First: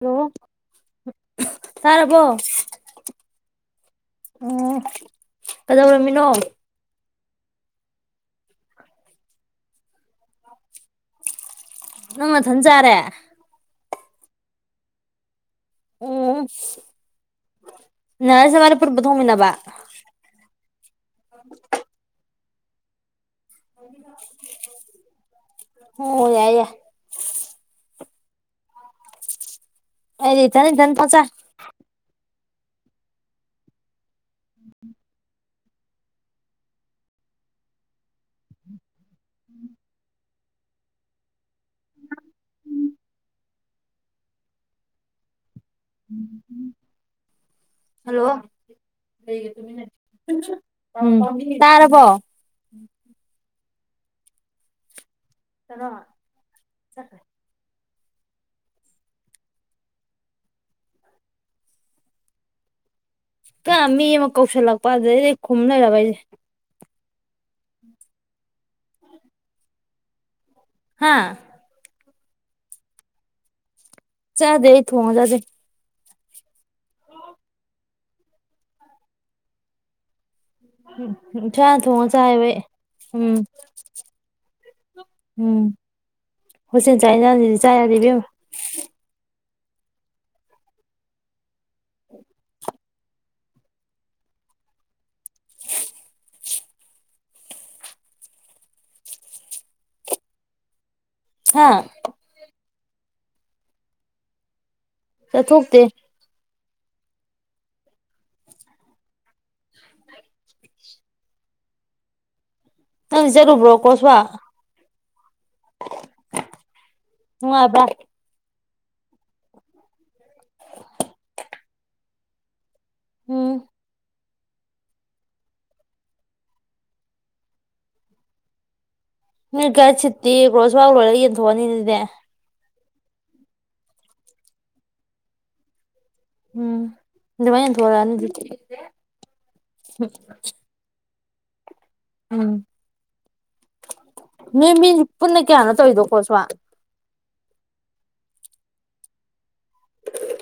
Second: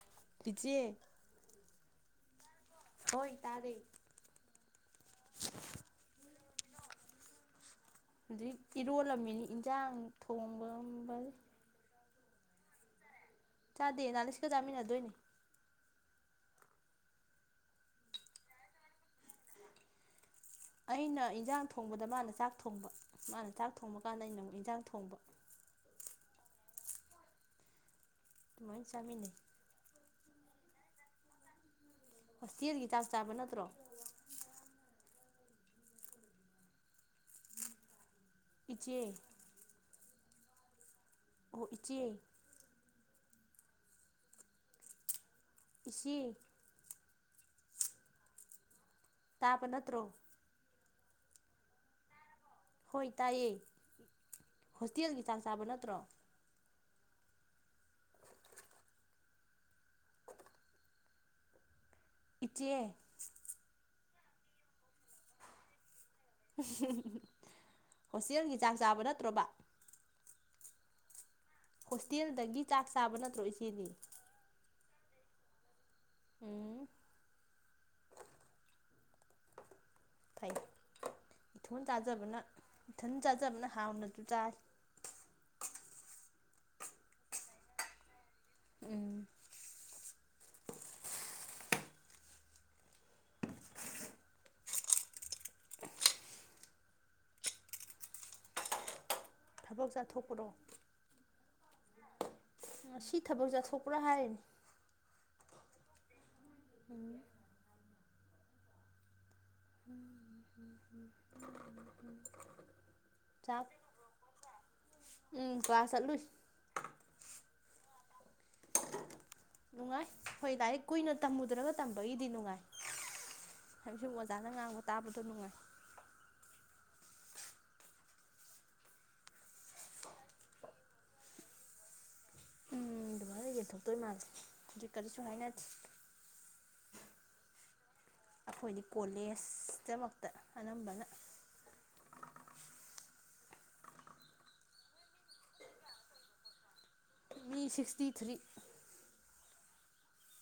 hello ꯏꯆꯦ ꯇꯥꯔꯕꯣ ꯍꯣꯏ ꯇꯥꯔꯦ [inaudible] ꯎꯝ ꯀꯗꯧꯔꯝꯃꯤꯅꯣ ꯑꯗꯩ ꯏꯔꯣꯜꯂꯝꯃꯤꯅꯤ ꯏꯟꯁꯥꯡ ꯊꯣꯡꯕ ꯕ ꯅꯪ ꯅꯊꯟ ꯆꯥꯔꯦ ꯆꯥꯗꯦ ꯑꯦꯅꯥꯂꯤꯁꯒ ꯆꯥꯃꯤꯟꯅꯗꯣꯏꯅꯤ ꯎꯝ ꯑꯦꯅꯂꯤꯁ ꯅꯕꯤꯟꯅꯤ ꯄꯨꯟ ꯄꯨꯟ ꯊꯣꯡꯃꯤꯟꯅꯕ ꯑꯩꯅ ꯏꯟꯖꯥꯡ ꯊꯣꯡꯕꯗ ꯃꯥꯅ ꯆꯥꯛ ꯊꯣꯡꯕ ꯃꯥꯅ ꯆꯥꯛ ꯊꯣꯡꯕ ꯀꯥꯟꯗ ꯑꯩꯅ ꯑꯃꯨꯛ ꯌꯦꯟꯖꯥꯡ ꯊꯣꯡꯕ ꯍꯣ ꯑꯣ ꯌꯥꯏ ꯌꯥꯏ ꯆꯥꯃꯤꯟꯅꯩ ꯑꯩꯗꯤ ꯏꯊꯟ ꯏꯊꯟ ꯄꯆꯥꯏ ꯍꯣꯁꯇꯦꯜꯒꯤ ꯆꯥꯛ ꯆꯥꯕ ꯅꯠꯇ꯭ꯔꯣ [inaudible] ꯏꯆꯦ [inaudible] ꯑꯣ ꯏꯆꯦ ꯏꯆꯦ [inaudible] ꯍꯜꯂꯣ ꯂꯩꯒ ꯇꯥꯕ ꯇꯨꯃꯤꯟꯅꯩ ꯅꯠꯇ꯭ꯔꯣ ꯎꯝ ꯇꯥꯔꯕꯣ ꯍꯣꯏ ꯇꯥꯏꯌꯦ ꯍꯣꯁꯇꯦꯜ ꯆꯥꯛ ꯆꯥꯕ ꯅꯠꯇ꯭ꯔꯣ ꯆꯠꯈ꯭ꯔꯦ ꯏꯆꯦ ꯀ ꯃꯤ ꯑꯃ ꯀꯧꯁꯜꯂꯛꯄ ꯑꯗꯨꯗꯩꯗꯤ ꯑꯩ ꯈꯨꯝ ꯂꯩꯔꯕ ꯑꯩꯁꯦ [inaudible] ꯍꯣꯁꯇꯦꯜꯒꯤ ꯆꯥꯛ ꯆꯥꯕ ꯅꯠꯇ꯭ꯔꯣꯕ ꯍꯥꯥ ꯍꯣꯁꯇꯦꯜꯗꯒꯤ ꯆꯥꯛ ꯆꯥꯕ ꯅꯠꯇ꯭ꯔꯣ ꯏꯆꯦꯗꯤ ꯆꯥꯗꯦ ꯑꯩ ꯊꯣꯡꯉ ꯆꯥꯖꯩ ꯎꯝ ꯐꯩ ꯏꯁꯥꯅ ꯏꯊꯣꯟ ꯊꯣꯡꯉ ꯆꯥꯖꯕꯅ ꯆꯥꯏꯌꯦꯕ ꯑꯩ ꯏꯊꯟ ꯎꯝ ꯆꯥꯖꯕꯅ ꯍꯥꯎꯅꯁꯨ ꯆꯥꯏ ꯍꯣꯁꯇꯦꯜ ꯆꯥꯛ ꯍꯦꯟꯖꯥꯡ ꯁꯤꯗꯤ ꯆꯥ ꯌꯥꯗꯦ ꯢꯕꯦꯝꯃꯥ ꯎꯝ ꯊꯕꯛ ꯆꯠꯊꯣꯛꯄ꯭ꯔꯣ ꯍꯥꯥ ꯉꯥꯁꯤ ꯊꯕꯛ ꯆꯠꯊꯣꯛꯄ꯭ꯔꯥ ꯍꯥꯏꯔꯤꯅꯤ ꯆꯠꯊꯣꯛꯇꯦ ꯎꯝ ꯎꯝ ꯍꯝꯍꯝ ꯎꯝ ꯍꯝ ꯅꯪꯗꯤ ꯆꯠꯂꯨꯕ꯭ꯔꯣ ꯀꯣꯔꯁ ꯋꯥꯔꯛ ꯎꯝ ꯀ꯭ꯂꯥꯁ ꯆꯠꯂꯨꯢ ꯑꯣ ꯅꯨꯡꯉꯥꯏ ꯍꯣꯏ ꯂꯥꯏꯔꯤꯛ ꯀꯨꯏꯅ ꯇꯝꯃꯨꯗ꯭ꯔꯒ ꯇꯝꯕꯒꯤꯗꯤ ꯅꯨꯡꯉꯥꯏ ꯎꯝ [unintelligible] ꯑꯣꯖꯥꯅ ꯉꯥꯡꯕ ꯇꯥꯕꯗꯣ ꯅꯨꯡꯉꯥꯏ ꯅꯣꯢ ꯒꯥꯢꯠ ꯁꯤꯠꯇꯤ ꯀꯣꯔꯁ ꯋꯥꯔꯛ ꯂꯣꯏꯔꯒ ꯌꯦꯟꯊꯣꯛꯑꯅꯤ ꯑꯗꯨꯗꯤ ꯎꯝ ꯑꯗꯨꯃꯥꯏꯅ ꯌꯦꯟꯊꯣꯛꯇꯣꯏ ꯃꯥꯜꯂꯦ ꯍꯧꯖꯤꯛ ꯀꯔꯤꯁꯨ ꯍꯥꯏꯅꯗꯦ ꯎꯝ ꯑꯗꯨꯃꯥꯏꯅ ꯊꯣꯛꯂꯛꯑꯅꯤ ꯑꯗꯨꯗꯤ ꯑꯩꯈꯣꯏꯗꯤ ꯀꯣꯂꯦꯖ ꯇꯃꯛꯇ ꯑꯅꯝꯕꯅ ꯎꯝ ꯅꯣꯏ ꯃꯤ ꯄꯨꯟꯅ ꯀꯌꯥꯅꯣ ꯇꯧꯔꯤꯗꯣ ꯀꯔꯣꯁ ꯋꯥ꯭ꯔꯛ ꯃꯤ ꯁꯤꯛꯁꯇꯤ ꯊ꯭ꯔꯤ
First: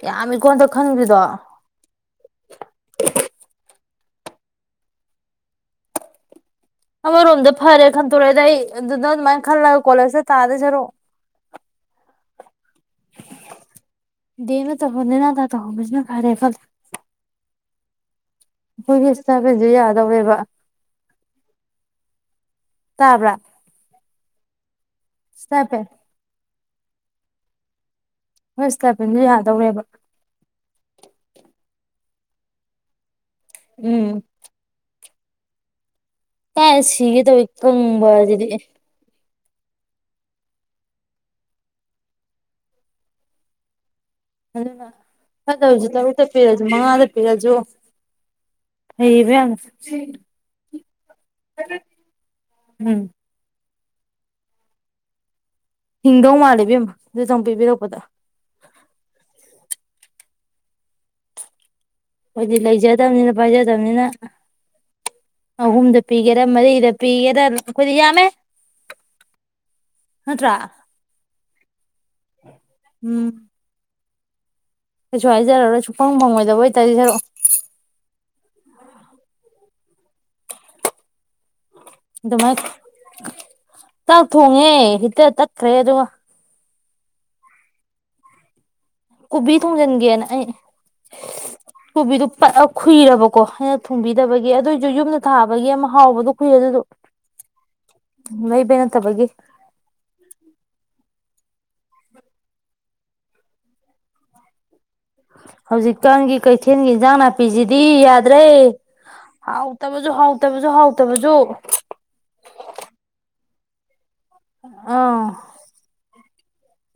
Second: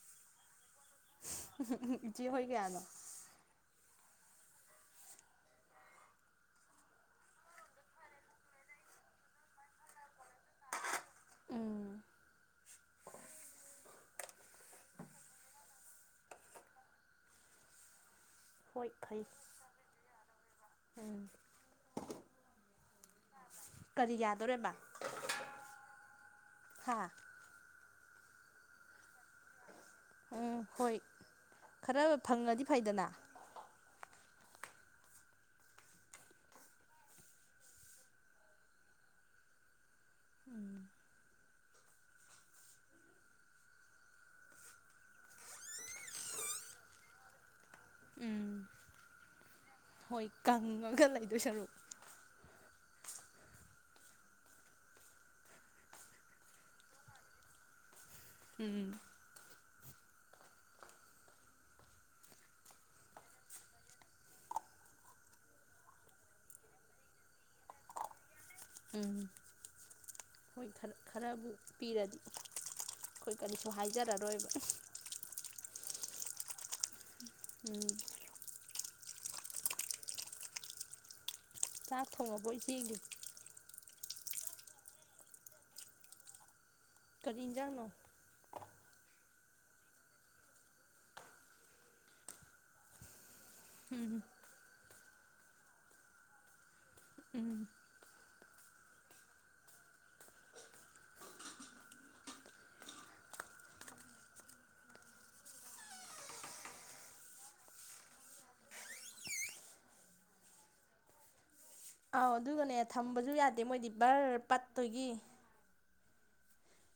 ꯌꯥꯝꯃꯦꯀꯣ ꯍꯟꯗꯛ ꯈꯟꯒ꯭ꯔꯤꯗꯣ ꯎꯝ ꯍꯨ ꯎꯝ ꯍꯨ ꯢꯆꯦ ꯍꯣꯏ ꯀꯌꯥꯅꯣ ꯑꯃꯔꯣꯝꯗ ꯐꯔꯦ ꯈꯟꯇꯣꯔꯛꯑꯦꯗ ꯑꯩ ꯑꯗꯨꯗ ꯑꯗꯨꯃꯥꯏꯅ ꯈꯜꯂꯒ ꯀꯣꯂꯦꯖꯇ ꯇꯥꯗꯣꯢ ꯁꯔꯨꯛ ꯎꯝ ꯗꯦꯃꯗ ꯇꯧꯍꯧ ꯅꯦꯅꯥꯇꯥꯅ ꯇꯧꯍꯧꯕꯁꯤꯅ ꯐꯔꯦ ꯈꯜ ꯍꯣꯏ ꯑꯩꯈꯣꯏꯒꯤ ꯐꯩ ꯁꯇꯥꯢꯄꯦꯟꯖꯦ ꯌꯥꯗꯧꯔꯦꯕ ꯎꯝ ꯇꯥꯕ꯭ꯔꯥ ꯀꯔꯤ ꯌꯥꯗꯧꯔꯦꯕ ꯏꯁꯇꯥꯏꯄꯦꯟ ꯍꯥꯥ ꯑꯈꯣꯢ ꯁꯇꯥꯏꯄꯦꯟꯗꯣ ꯌꯥꯗꯧꯔꯦꯕ ꯎꯝ ꯍꯣꯏ ꯈꯔ ꯐꯪꯉꯥꯗꯤ ꯐꯩꯗꯅ ꯎꯝ ꯀꯥꯏ ꯁꯤꯒꯦ ꯇꯧꯋꯤ ꯀꯪꯕꯁꯤꯗꯤ ꯎꯝ ꯑꯗꯨꯅ ꯐꯠꯇꯧꯁꯤ ꯇꯔꯨꯛꯇ ꯄꯤꯔꯁꯨ ꯃꯉꯥꯗ ꯄꯤꯔꯛꯑꯁꯨ ꯎꯝ ꯍꯩꯌꯦꯕ ꯌꯥꯝꯅ ꯍꯣꯏ ꯀꯪꯉꯒ ꯂꯩꯗꯣꯏ ꯁꯔꯨꯛ ꯎꯝ ꯍꯤꯡꯗꯧ ꯃꯥꯜꯂꯦ ꯢꯕꯦꯝꯃꯥ ꯑꯗꯨꯇꯪ ꯄꯤꯕꯤꯔꯛꯄꯗ ꯎꯝ ꯑꯩꯈꯣꯏꯗꯤ ꯂꯩꯖꯗꯕꯅꯤꯅ ꯄꯥꯏꯖꯗꯕꯅꯤꯅ ꯑꯍꯨꯝꯗ ꯄꯤꯒꯦꯔꯥ ꯃꯔꯤꯗ ꯄꯤꯒꯦꯔꯥ ꯑꯩꯈꯣꯏꯗꯤ ꯌꯥꯝꯃꯦ ꯎꯝ ꯍꯣꯏ ꯅꯠꯇ꯭ꯔꯥ ꯈꯔ ꯈꯔꯕꯨ ꯄꯤꯔꯗꯤ ꯎꯝ ꯑꯩꯈꯣꯏ ꯀꯔꯤꯁꯨ ꯍꯥꯏ ꯖꯔꯔꯣꯏꯕ ꯀꯩꯁꯨ ꯍꯥꯏꯖꯔꯔꯣꯏ ꯁꯨꯡꯐꯪ ꯐꯪꯉꯣꯏꯗꯕꯩ ꯇꯥꯔꯗꯤ ꯁꯔꯨꯛ ꯎꯝ [inaudible] ꯆꯥꯛ ꯊꯣꯡꯉꯕꯣ ꯑꯗꯨꯃꯥꯏꯅ ꯏꯆꯦꯒꯤ ꯆꯥꯛ ꯊꯣꯡꯉꯦ ꯍꯤꯇꯔ ꯇꯠꯈ꯭ꯔꯦ ꯑꯗꯨꯒ ꯀꯔꯤ ꯖꯥꯡꯅꯣ ꯀꯣꯕꯤ ꯊꯣꯡꯖꯤꯟꯒꯦꯅ ꯑꯩ ꯀꯣꯕꯤꯗꯨ ꯄꯠ ꯈꯨꯨꯏꯔꯕ ꯀꯣ ꯍꯟꯅ ꯊꯣꯡꯕꯤꯗꯕꯒꯤ ꯑꯗꯨꯑꯣꯏꯁꯨ ꯌꯨꯝꯅ ꯊꯥꯕꯒꯤ ꯑꯃ ꯍꯥꯎꯕꯗꯣ ꯀꯨꯏꯔꯦ ꯑꯗꯨꯗꯣ ꯃꯩꯕꯦꯅꯠꯇꯕꯒꯤ ꯍꯧꯖꯤꯛꯀꯥꯟꯒꯤ ꯀꯩꯊꯦꯜꯒꯤ ꯏꯟꯖꯥꯡ ꯅꯥꯄꯤꯁꯤꯗꯤ ꯌꯥꯗ꯭ꯔꯦ ꯍꯥꯎꯇꯕꯁꯨ ꯍꯥꯎꯇꯕꯁꯨ ꯍꯥꯎꯇꯕꯁꯨ ꯑꯥꯎ ꯑꯗꯨꯒꯅꯦ ꯊꯝꯕꯁꯨ ꯌꯥꯗꯦ ꯃꯣꯏꯗꯤ ꯕꯔ ꯄꯠꯇꯨꯏꯒꯤ ꯑꯥ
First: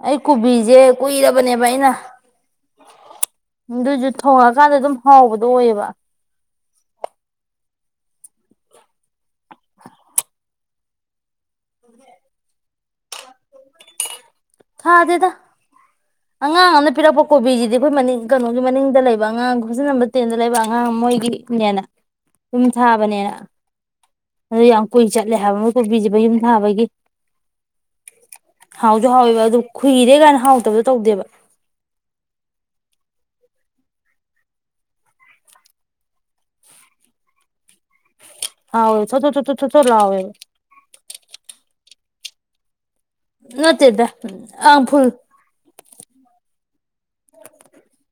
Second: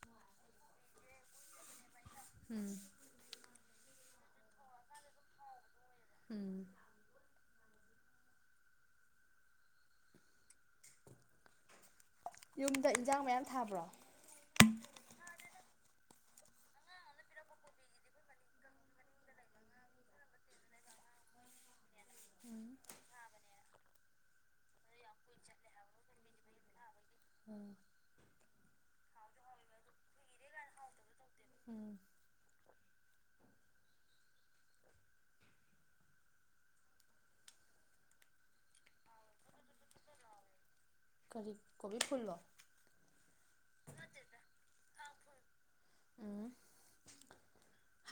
ꯑꯩ ꯀꯣꯕꯤꯁꯦ ꯀꯨꯏꯔꯕꯅꯦꯕ ꯑꯩꯅ ꯎꯝ ꯑꯗꯨꯁꯨ ꯊꯣꯡꯉꯀꯥꯟꯗ ꯑꯗꯨꯝ ꯍꯥꯎꯕꯗꯣ ꯑꯣꯏꯌꯦꯕ ꯥ [inaudible] ꯌꯨꯝꯗ ꯏꯟꯖꯥꯡ ꯃꯌꯥꯝ ꯊꯥꯕ꯭ꯔꯣ ꯊꯥꯗꯦꯗ ꯑꯉꯥꯡ ꯑꯃꯅ ꯄꯤꯔꯛꯄ ꯀꯣꯕꯤꯁꯤꯗꯤ ꯑꯩꯈꯣꯏ ꯃꯅꯤꯡ ꯀꯩꯅꯣꯒꯤ ꯃꯅꯤꯡꯗ ꯂꯩꯕ ꯑꯉꯥꯡ ꯍꯣꯁꯇꯦꯜ ꯅꯝꯕꯔ ꯇꯦꯟꯗ ꯂꯩꯕ ꯑꯉꯥꯡ ꯃꯣꯏꯒꯤꯅꯦꯅ ꯌꯨꯝ ꯊꯥꯕꯅꯦꯅ ꯑꯗꯨ ꯌꯥꯝ ꯀꯨꯏ ꯆꯠꯂꯦ ꯍꯥꯏꯕ ꯃꯣꯏ ꯀꯣꯕꯤꯁꯤ ꯃꯌꯨꯝ ꯊꯥꯕꯒꯤ ꯎꯝ ꯍꯥꯎꯁꯨ ꯍꯥꯎꯋꯦꯕ ꯑꯗꯨ ꯈꯨꯏꯔꯦ ꯀꯥꯏ ꯍꯥꯎꯇ [inaudible] ꯎꯝ ꯍꯥꯎꯋꯦ ꯊꯣꯠ ꯊꯣꯠ ꯊꯣꯠ ꯊꯣꯠ ꯊꯣꯠ ꯂꯥꯎꯋꯦ ꯀꯔꯤ ꯀꯣꯕꯤ ꯐꯨꯜꯂꯣ ꯅꯠꯇꯦꯗ ꯑ ꯐꯨꯜ ꯎꯝ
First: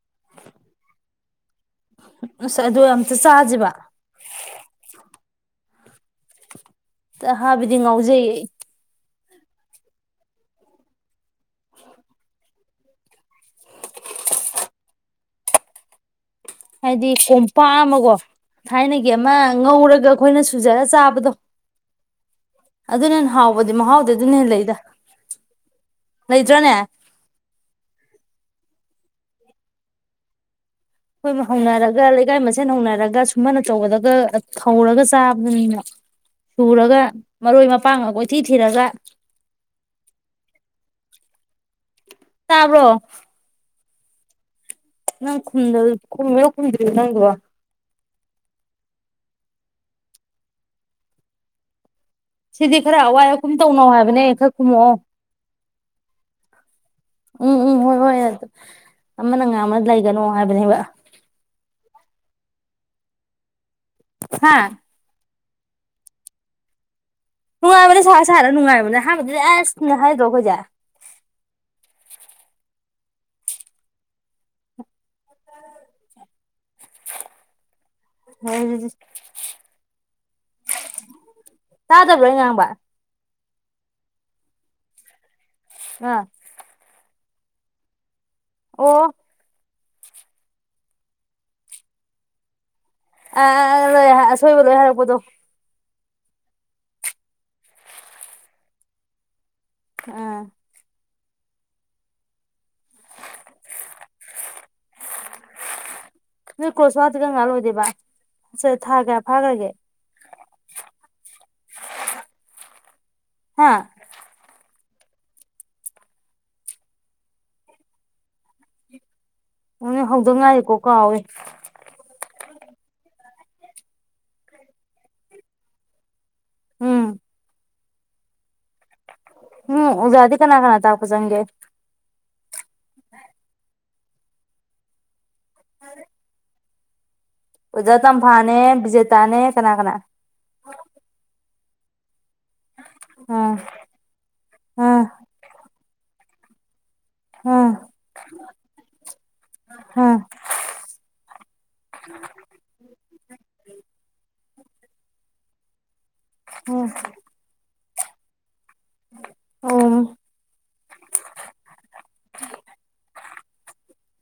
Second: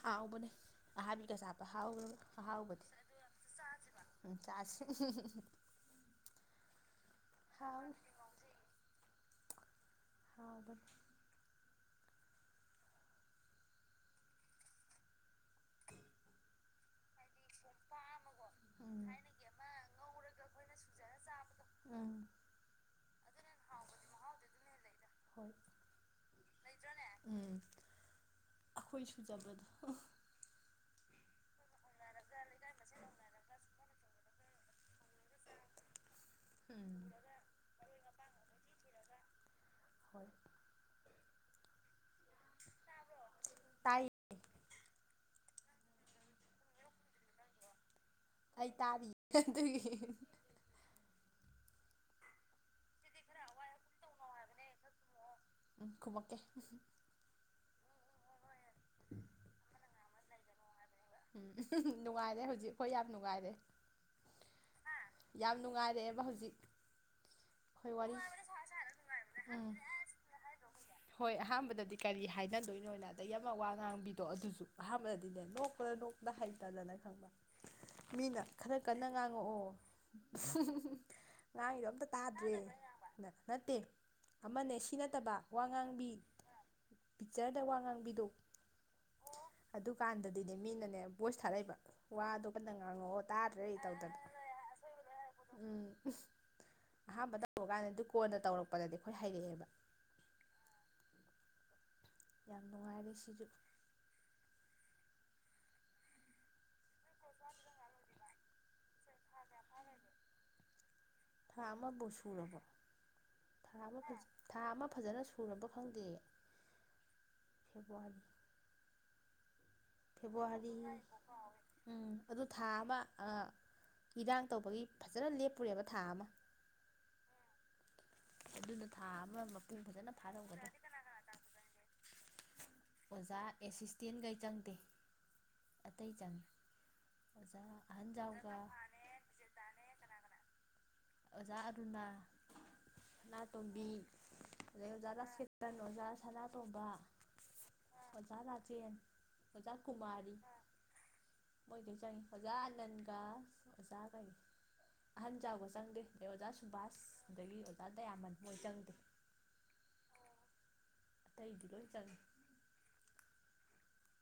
ꯍꯥꯎꯕꯅꯦ ꯑꯍꯥꯕꯤ ꯀꯁꯥ ꯑꯁ ꯑꯗꯨ ꯑꯝꯇ ꯆꯥꯁꯤꯕ [unintelligible] ꯑꯍꯥꯏꯕꯤꯗꯤ ꯍꯥꯎꯅꯤ ꯉꯥꯎꯖꯩꯌꯦ [unintelligible] ꯍꯥꯏꯗꯤ ꯀꯣꯝꯄꯥꯛ ꯑꯃ ꯀꯣ ꯊꯥꯏꯅꯒꯤ ꯑꯃ ꯉꯧꯔꯒ ꯑꯩꯈꯣꯏꯅ ꯁꯨꯖꯔ ꯆꯥꯕꯗꯣ ꯑꯗꯨꯅꯍꯦꯟ ꯍꯥꯎꯕꯗꯤ ꯃꯍꯥꯎꯗꯤ ꯑꯗꯨꯅ ꯍꯦ ꯂꯩꯗ ꯍꯣꯏ ꯂꯩꯇ꯭ꯔꯅꯦ ꯎꯝ [unintelligible] ꯑꯩꯈꯣꯏ ꯃꯍꯧꯅꯔ ꯂꯩꯀꯥꯏ ꯃꯁꯦꯟ ꯍꯧꯅꯔꯒ ꯁꯨꯃꯟ ꯑꯆꯧꯕꯗꯒ ꯊꯧꯔꯒ ꯆꯥꯕꯗꯨꯅꯤꯅ ꯁꯨꯔꯒ ꯎꯝ ꯃꯔꯣꯏ ꯃꯄꯥꯡꯒ ꯀꯣꯏꯊꯤ ꯊꯤꯔꯒ ꯍꯣꯏ ꯇꯥꯕ꯭ꯔꯣ ꯇꯥꯏ ꯅꯪ ꯈꯨꯝꯗ ꯈꯨꯝꯃꯤꯔꯣ ꯈꯨꯝꯗ꯭ꯔꯤꯔꯣ ꯅꯪꯗꯨꯕꯣ ꯑꯩ ꯇꯥꯅꯤ [inaudible] ꯑꯗꯨꯏ ꯁꯤꯗꯤ ꯈꯔ ꯑꯋꯥꯏ ꯑꯀꯨꯝ ꯇꯧꯅꯧ ꯍꯥꯏꯕꯅꯦ ꯈꯔ ꯈꯨꯝꯃꯛꯑꯣ ꯎꯝ ꯈꯨꯝꯃꯛꯀꯦ ꯎꯝ ꯎꯝ ꯍꯣꯏ ꯍꯣꯏ ꯑꯗꯨ ꯑꯃꯅ ꯉꯥꯡꯕ ꯂꯩ ꯅꯣ ꯍꯥꯏꯕꯅꯦꯕ ꯎꯝ ꯅꯨꯡꯉꯥꯏꯔꯦ ꯍꯧꯖꯤꯛ ꯑꯩꯈꯣꯏ ꯌꯥꯝ ꯅꯨꯡꯉꯥꯏꯔꯦ ꯍꯥꯥ ꯌꯥꯝ ꯅꯨꯡꯉꯥꯏꯔꯛꯑꯦꯕ ꯍꯧꯖꯤꯛ ꯑꯩꯈꯣꯏ ꯅꯨꯡꯉꯥꯏꯕꯅꯦ ꯋꯥꯔꯤ ꯁꯥꯔꯥ ꯁꯥꯔꯥ ꯅꯨꯡꯉꯥꯏꯕꯅꯦ ꯑꯍꯟꯕꯗꯗꯤ ꯑꯁ ꯎꯝ ꯅ ꯍꯥꯏꯗ꯭ꯔꯣ ꯑꯩꯈꯣꯏꯖꯦ ꯗꯩꯩ ꯑꯃ ꯋꯥꯉꯥꯡꯕꯤꯗꯣ ꯑꯗꯨꯁꯨ ꯑꯍꯥꯟꯕꯗꯗꯤꯅꯦ ꯅꯣꯛ ꯅꯣꯛꯄꯗ ꯅꯣꯛꯄꯗ ꯍꯩ ꯃꯤꯅ ꯈꯔ ꯑꯩꯈꯣꯏꯁꯦ ꯀꯟꯅ ꯉꯥꯡꯉꯛꯑꯣ [inaudible] ꯉꯥꯡꯉꯤꯗꯣ ꯑꯝꯇ ꯇꯥꯗꯕ꯭ꯔꯣ ꯑꯩ ꯇꯥꯗ꯭ꯔꯦ ꯉꯥꯡꯕ ꯅꯠꯇꯦ ꯑꯃꯅꯦ ꯁꯤ ꯅꯠꯇꯕ ꯋꯉꯥꯡꯕꯤ ꯑꯥ ꯄꯤꯛꯆꯔꯗ ꯋꯥ ꯉꯥꯡꯕꯤꯗꯣ ꯑꯣ ꯑꯗꯨꯀꯥꯟꯗꯗꯤ ꯑꯗꯨꯗ ꯃꯤꯅꯅꯦ ꯚꯣꯏꯁ ꯊꯥꯔꯛꯏꯕ ꯋꯥꯗꯣ ꯀꯟꯅ ꯉꯥꯡꯉꯛꯑꯣ ꯑ ꯇꯥꯗ꯭ꯔꯦ ꯇꯧꯗꯅ ꯑꯥ ꯑꯁꯣꯏꯕ ꯂꯣꯏ ꯍꯥꯏꯔꯛꯄꯗꯣ ꯑꯍꯥꯥꯟꯕ ꯇꯧꯕ ꯀꯥꯟꯗꯗꯤ ꯀꯣꯟꯅ ꯇꯧꯔꯛꯄꯗꯗꯤ ꯑꯩꯈꯣꯏ ꯍꯩꯔꯛꯑꯦꯕ ꯑꯥ ꯌꯥꯝ ꯅꯨꯡꯉꯥꯏꯔꯦ ꯁꯤꯖꯨ ꯅꯣꯏ ꯀ꯭ꯔꯣꯁ ꯋꯥꯔꯛꯇꯤ ꯀꯝꯀꯥꯟ ꯂꯣꯏꯗꯣꯏꯕ ꯊꯥ ꯀꯌꯥ ꯐꯥꯈ꯭ꯔꯒꯦ ꯊꯥ ꯑꯃꯕꯨ ꯁꯨꯔꯕꯣ ꯊꯥ ꯍꯥ ꯑꯃ ꯍꯨꯖꯤꯛ ꯊꯥ ꯃ ꯐꯖꯅ ꯁꯨꯔꯕ ꯈꯪꯗꯦ [inaudible] ꯅꯣꯏ ꯍꯧꯗ ꯐꯦꯕꯋꯥꯔꯤ ꯉꯥꯏꯔꯤꯀꯣ ꯀꯥꯎꯋꯦ ꯎꯝ ꯑꯗꯨ ꯊꯥ ꯑꯃ ꯑ ꯏꯔꯥꯡ ꯇꯧꯕꯒꯤ ꯐꯖꯅ ꯂꯦꯞꯄꯨꯔꯦꯕ ꯊꯥ ꯑꯃ ꯎꯝ ꯑꯗꯨ [unintelligible] ꯊꯥ ꯑꯃ ꯃꯄꯨꯡ ꯎꯝ ꯐꯖꯅ ꯑꯣꯖꯥꯗꯤ ꯀꯅꯥ ꯐꯔꯝꯒꯗ꯭ꯔ ꯀꯅꯥ ꯇꯥꯛꯄ ꯆꯪꯒꯦ ꯑꯣꯖꯥ ꯑꯦꯁꯤꯁ ꯇꯦꯟꯈꯩ ꯆꯪꯗꯦ ꯑꯇꯩ ꯆꯪꯉꯤ ꯑꯣꯖꯥ ꯇꯝꯐꯥꯅꯦ ꯕꯤꯖꯦꯇꯥꯅꯦ ꯀꯅꯥ ꯀꯅꯥ ꯑꯣꯖꯥ ꯑꯔꯨꯅ ꯎꯝ ꯁꯅꯥꯇꯣꯝꯕꯤ ꯑꯗꯩ ꯎꯝ ꯑꯣꯖꯥ ꯔꯥꯁꯀꯦꯇꯟ ꯑꯣꯖꯥ ꯁꯅꯥꯇꯣꯝꯕ ꯎꯝ ꯑꯣꯖꯥ ꯔꯥꯖꯦꯟ ꯑꯣꯖꯥ ꯎꯝ ꯀꯨꯃꯥꯔꯤ ꯃꯣꯏꯗꯩ ꯆꯪꯑꯦ ꯑꯣꯖꯥ ꯑꯅꯟꯒ ꯑꯣꯖꯥ ꯀꯩ ꯑꯍꯟ ꯖꯥꯎꯒ ꯆꯪꯑꯦ ꯆꯪꯗꯦ ꯑꯣꯖꯥ ꯎꯝ ꯁꯨꯕꯥꯁ ꯑꯗꯒꯤ ꯗ ꯗꯥꯌꯟꯃꯥꯟ ꯍꯣꯏ ꯆꯥꯡ ꯑꯣ ꯑꯇꯩꯗꯤ ꯂꯣꯏ ꯆꯪꯉꯤ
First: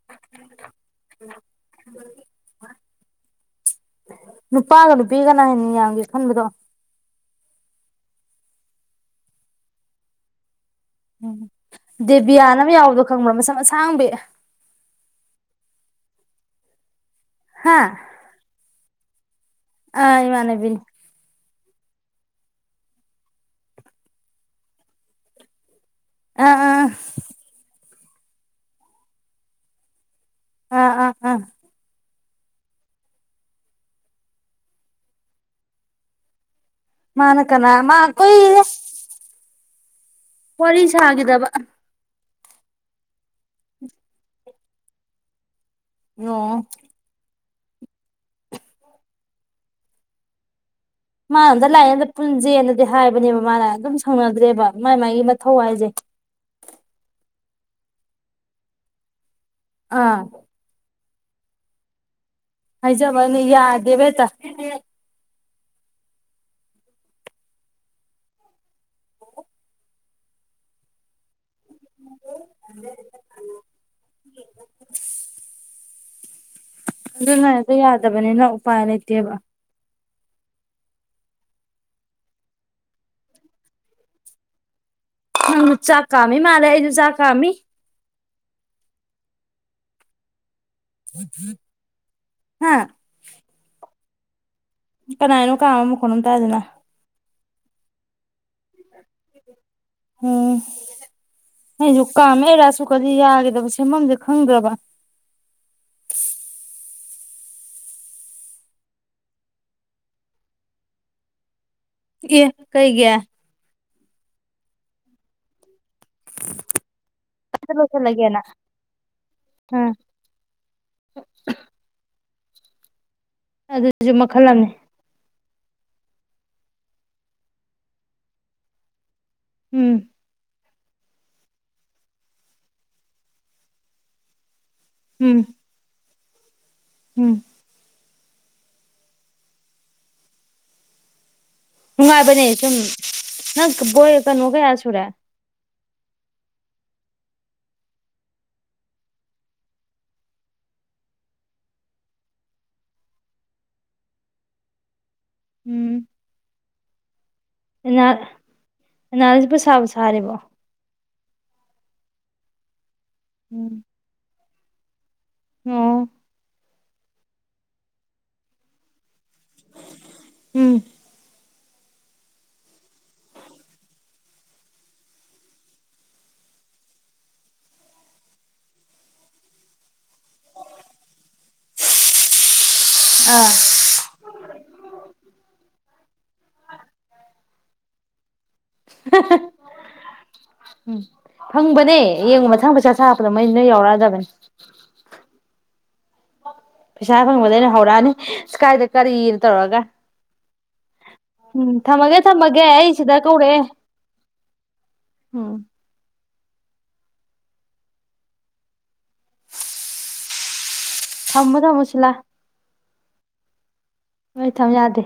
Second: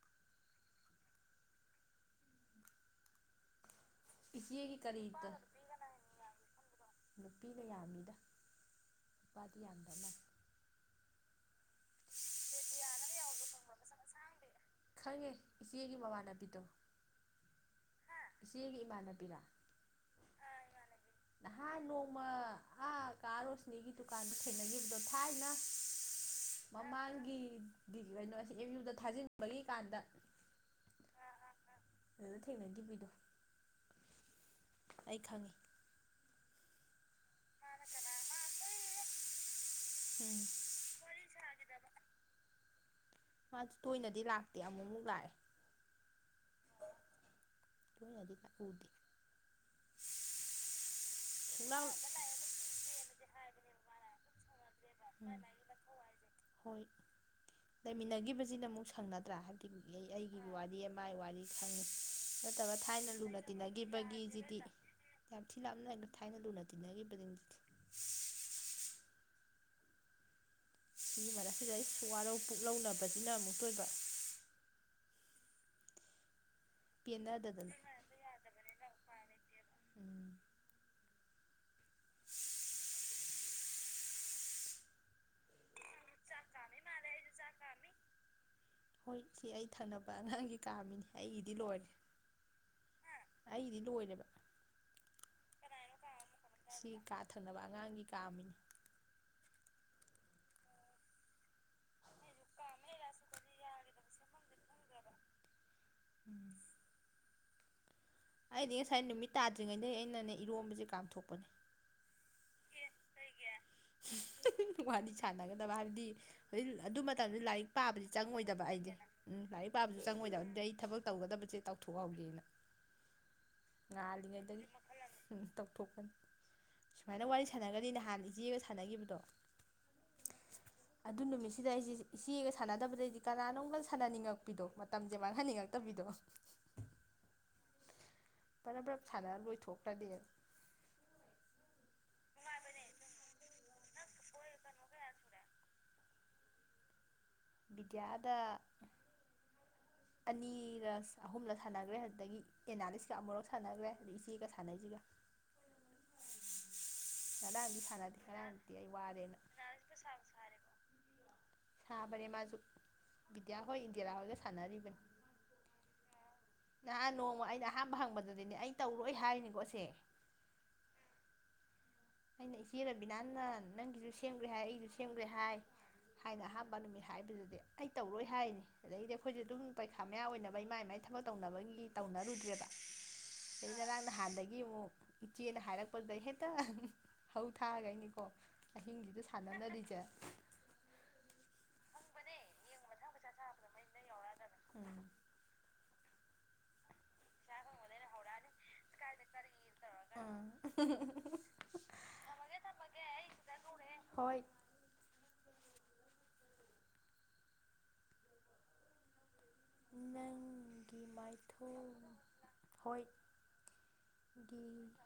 [unintelligible] ꯏꯆꯦꯒꯤ ꯅꯨꯄꯥꯒ ꯀꯔꯤꯗ ꯅꯨꯄꯤꯒꯅ ꯍꯦꯟꯅ ꯌꯥꯡꯒꯦ ꯈꯟꯕꯗꯣ ꯅꯨꯄꯤꯅ ꯌꯥꯝꯃꯤꯗ ꯅꯨꯄꯥꯗꯤ ꯌꯥꯝꯗꯅ ꯎꯝ ꯗꯦꯕꯤꯌꯥꯅ ꯑꯃ ꯌꯥꯎꯕꯗꯣ ꯈꯪꯕ꯭ꯔꯥ ꯃꯁꯝ ꯑꯁꯥꯡꯕꯤ ꯈꯪꯉꯦ ꯏꯆꯦꯒꯤ ꯃꯃꯥꯟꯅꯕꯤꯗꯣ ꯍꯥ ꯏꯆꯦꯒꯤ ꯏꯃꯥꯟꯅꯕꯤ ꯕꯤ ꯑꯥ ꯏꯃꯅꯕꯤꯅꯤ ꯎꯃ ꯑꯥ ꯀꯥ ꯔꯣꯁꯅꯦꯒꯤ ꯗꯨꯀꯥꯟꯗ ꯊꯦꯡꯅꯈꯤꯕꯗꯣ ꯊꯥꯏꯅ ꯑꯥ ꯑꯥ ꯃꯃꯥꯡꯒꯤ ꯑꯗꯨꯗꯨꯅ ꯅꯣꯏ ꯑꯦꯝ ꯌꯨꯗ ꯊꯥꯖꯤꯟ ꯕꯒꯤ ꯀꯥꯥꯟꯗ ꯑꯥ ꯑꯥ ꯑꯗꯨ ꯊꯦꯡꯅꯈꯤꯕꯤꯗꯣ ꯑꯗꯨꯗꯣ ꯑꯩ ꯈꯪꯉꯤ ꯃꯥꯅ ꯀꯅꯥ ꯃꯥ ꯀꯨꯢꯔꯦ ꯋꯥꯔꯤ ꯁꯥꯈꯤꯗꯕ ꯃꯥꯗꯤ ꯇꯣꯏꯅꯗꯤ ꯂꯥꯛꯇꯦ ꯑꯃꯨꯛꯃꯨꯛ ꯂꯥꯛꯑꯦ ꯅꯣ ꯄꯨꯟꯅꯗꯤ ꯎꯗꯦ ꯃꯥ ꯑꯝꯇ ꯂꯥꯛꯏ ꯁꯨꯡꯂꯥꯛ ꯑꯝꯗ ꯄꯨꯟꯖꯦꯅꯗꯤ ꯍꯥꯏꯕꯅꯦꯕ ꯃꯥꯅ ꯑꯗꯨꯝ ꯁꯧꯅꯗ꯭ꯔꯦꯕ ꯃꯥꯏ ꯃꯥꯒꯤ ꯎꯝ ꯃꯊꯧ ꯍꯥꯏꯁꯦ ꯍꯣꯏ ꯂꯩꯃꯤꯟꯅꯈꯤꯕꯁꯤꯅ ꯑꯃꯨꯛ ꯁꯪꯅ ꯅꯨꯔꯥ ꯍꯩꯒꯤ ꯅꯨꯃꯤꯠꯂꯩ ꯑꯥ ꯑꯩꯒꯤ ꯋꯥꯔꯤ ꯃꯥꯏ ꯋꯥꯔꯤ ꯈꯪꯏ ꯅꯠꯇꯕ ꯊꯥꯏꯅ ꯂꯨꯅ ꯍꯥꯏꯖꯕꯅꯤ ꯌꯥꯗꯦꯕ ꯍꯦꯛꯇ ꯇꯤꯟꯅꯈꯤꯕꯒꯤꯁꯤꯗꯤ ꯌꯥꯥꯝ ꯊꯤ ꯂꯞꯅꯩꯒ ꯊꯥꯏꯅ ꯂꯨꯅ ꯇꯤꯟꯅꯒꯤꯕꯗꯣ ꯍꯧꯖꯤꯛꯇꯤ ꯁꯤꯒꯤ ꯃꯔꯛ ꯁꯤꯗꯩ ꯋꯥꯔꯧ ꯄꯨꯛ ꯂꯧꯅꯕꯁꯤꯅ ꯑꯃꯨꯛꯇ ꯑꯣꯏꯕ ꯑꯗꯨꯅꯗ ꯄꯦꯟꯅꯗꯗꯅ ꯌꯥꯗꯕꯅꯤꯅ ꯎꯄꯥꯏ ꯂꯩꯇꯦꯕ ꯎꯝ ꯎꯝ ꯆꯥꯛꯀꯥꯝꯃꯤ ꯃꯥꯂꯦ ꯑꯩꯁꯨ ꯆꯥꯛꯀꯥꯝꯃꯤ ꯍꯣꯏ ꯁꯤ ꯑꯩ ꯊꯥꯅꯕ ꯑꯉꯥꯡꯒꯤ ꯀꯥꯝꯃꯤꯅꯤ ꯑꯩꯒꯤꯗꯤ ꯂꯣꯏꯔꯦ ꯍꯥ ꯑꯩꯒꯤꯗꯤ ꯂꯣꯏꯔꯦꯕ ꯀꯅꯥꯏꯅꯣ ꯀꯥꯝꯕ ꯃꯈꯣꯜꯃ ꯇꯥꯏꯗꯨꯅ ꯅꯕ ꯑꯉꯥꯡꯒꯤ ꯀꯥꯝꯃꯤꯅꯤ ꯎꯝ ꯑꯩꯁꯨ ꯀꯥꯝꯃꯦ ꯔꯥꯏꯁ ꯀꯨꯀꯔ ꯌꯥꯒꯤꯗꯕ ꯁꯦꯝꯐꯝꯁꯦ ꯈꯪꯗ꯭ꯔꯕ ꯎꯝ [inaudible] ꯑꯩꯗꯤ ꯉꯁꯥꯏ ꯅꯨꯃꯤꯠ ꯇꯥꯗ꯭ꯔꯤꯉꯩꯗ ꯑꯩꯅꯅꯦ ꯏꯔꯣꯝꯕꯁꯦ ꯀꯥꯝꯊꯣꯛꯄꯅꯦ ꯏ ꯀꯩꯒꯤ [inaudible] ꯋꯥꯔꯤ ꯁꯥꯟꯅꯒꯗꯕ ꯍꯥꯏꯕꯗꯤ ꯑꯗꯨ ꯃ ꯂꯥꯏꯔꯤꯛ ꯄꯥꯕꯗꯤ ꯂꯣꯏꯁꯤꯜꯂꯒꯦꯅ ꯆꯪꯉꯣꯏꯗꯕ ꯑꯩꯗꯤ ꯎꯝ ꯂꯥꯏꯔꯤꯛ ꯑꯥ ꯄꯥꯕꯁꯨ ꯆꯪꯉꯣꯏꯗꯕ ꯑꯗꯨꯗꯩ ꯑꯩ ꯊꯕꯛ ꯇꯧꯒꯗꯕꯁꯦ ꯇꯧꯊꯣꯛꯍꯧ ꯑꯗꯨꯁꯨ ꯃꯈꯜ ꯑꯝꯅꯤ ꯇꯧꯊꯣꯛꯄꯅꯤ ꯁꯨꯃꯥꯏꯅ ꯋꯥꯔꯤ ꯁꯥꯟꯅꯒ꯭ꯔꯗꯤ ꯅꯍꯥꯟ ꯏꯆꯦꯒ ꯁꯥꯟꯅꯈꯤꯕꯗꯣ ꯎꯝ ꯑꯗꯨ ꯅꯨꯃꯤꯠꯁꯤꯗ ꯑꯩꯁꯦ ꯏꯆꯦꯒ ꯁꯥꯟꯅꯗꯕꯗꯩꯗꯤ ꯀꯅꯥꯅꯣꯝꯒ ꯁꯥꯟꯅꯅꯤꯡꯉꯛꯄ ꯄꯤꯗꯣ ꯃꯇꯝꯁꯦ ꯎꯝ ꯃꯥꯡꯍꯟꯅꯤꯡꯉꯛꯇꯕꯤꯗꯣ ꯎꯝ ꯄꯔꯞ ꯄꯔꯞ ꯁꯥꯟꯅ ꯂꯣꯏꯊꯣꯛꯇ꯭ꯔꯗꯤ ꯉꯥꯏꯕꯅꯦ ꯁꯨꯝ ꯅꯪꯪ ꯕꯣꯏ ꯀꯩꯅꯣ ꯀꯩꯌꯥ ꯁꯨꯔꯦ ꯕꯤꯗ꯭ꯌꯥꯗ ꯑꯅꯤꯔ ꯑꯍꯨꯝꯂ ꯁꯥꯟꯅꯈ꯭ꯔꯦ ꯑꯗꯨꯗꯒꯤ ꯑꯦꯅꯥꯂꯤꯁꯀ ꯑꯃꯨꯔꯛ ꯁꯥꯟꯅꯈ꯭ꯔꯦ ꯏꯆꯦꯒ ꯁꯥꯟꯅꯩꯁꯤꯒ ꯎꯝ ꯉꯔꯥꯡꯁꯨ ꯑꯦꯅꯥ ꯁꯥꯅꯗꯦ ꯉꯔꯥꯡꯗꯤ ꯑꯩ ꯋꯥꯔꯦꯅ [unintelligible] ꯑꯦꯅꯥꯂꯤꯁꯄꯨ ꯁꯥꯕꯨ ꯁꯥꯔꯤꯕꯣ ꯍꯝ ꯔꯦ ꯃꯥꯁꯨ ꯕꯤꯗ꯭ꯌꯥ ꯍꯣꯏ ꯎꯝ ꯏꯟꯗꯤꯔꯥ ꯍꯣꯏ ꯁꯅꯔꯤꯕꯅꯤ ꯑꯣ ꯅꯍꯥꯟ ꯅꯣꯡꯃ ꯑꯩꯅ ꯑꯍꯥꯟꯕ ꯍꯪꯕꯗꯗꯤꯅꯦ ꯑꯩ ꯇꯧꯔꯣꯏ ꯍꯥꯏꯅꯤ ꯒꯣꯁꯦ ꯎꯝ ꯑꯩꯅ ꯏꯆꯦ ꯔꯕꯤꯅꯥꯟꯅ ꯅꯪꯒꯤꯁꯨ ꯁꯦꯝꯒ꯭ꯔꯦ ꯍꯥꯏ ꯑꯩꯁꯨ ꯁꯦꯝꯒ꯭ꯔꯦ ꯍꯥꯏ ꯍꯥꯏꯅ ꯑꯍꯥꯝꯕ ꯅꯨꯃꯤꯠ ꯍꯥꯏꯕꯗꯨꯗꯤ ꯑꯩ ꯇꯧꯔꯣꯏ ꯍꯥꯏꯅꯤ ꯑꯗꯩꯗꯤ ꯑꯩꯈꯣꯏꯁꯨ ꯑꯗꯨꯝ ꯄꯩꯈꯥ ꯃꯌꯥ ꯑꯣꯏꯅꯕꯩ ꯃꯥꯏ ꯃꯥꯏ ꯊꯕꯛ ꯇꯧꯅꯕꯒꯤ ꯇꯧꯅꯔꯨꯗ꯭ꯔꯦꯕ ꯑꯥ ꯉꯔꯥꯡ ꯅꯍꯥꯟꯗꯒꯤ ꯑꯃꯨꯛ ꯏꯆꯦꯅ ꯍꯥꯏꯔꯛꯄꯗꯨꯗꯩ ꯍꯦꯛꯇ ꯍꯧ ꯊꯥꯒꯅꯤꯀꯣ ꯑꯍꯤꯡꯁꯤꯗ ꯁꯥꯟꯅꯅꯔꯤꯁꯦ ꯐꯪꯕꯅꯦ ꯌꯦꯡꯉꯨ ꯃꯊꯪ ꯄꯩꯁꯥ ꯁꯥꯔꯛꯄꯗ ꯃꯩ ꯅꯣꯏ ꯌꯥꯎꯔꯛꯑꯗꯕꯅꯤ ꯎꯝ ꯄꯩꯁꯥ ꯐꯪꯕꯗ ꯑꯩꯅ ꯍꯧꯔꯛꯑꯅꯤ ꯑꯁ ꯀꯥꯏꯗ ꯀꯔꯤ ꯇꯧꯔꯒ ꯑꯥ ꯎꯝ ꯊꯝꯃꯒꯦ ꯊꯝꯃꯒꯦ ꯑꯩ ꯁꯤꯗ ꯀꯧꯔꯛꯑꯦ ꯍꯣꯏ ꯎꯝ [inaudible] ꯊꯝꯃꯣ ꯊꯝꯃꯣ ꯒꯤꯃꯥꯏꯊꯣꯡ ꯍꯣꯏ ꯍꯣꯏ ꯊꯝ ꯌꯥꯗꯦ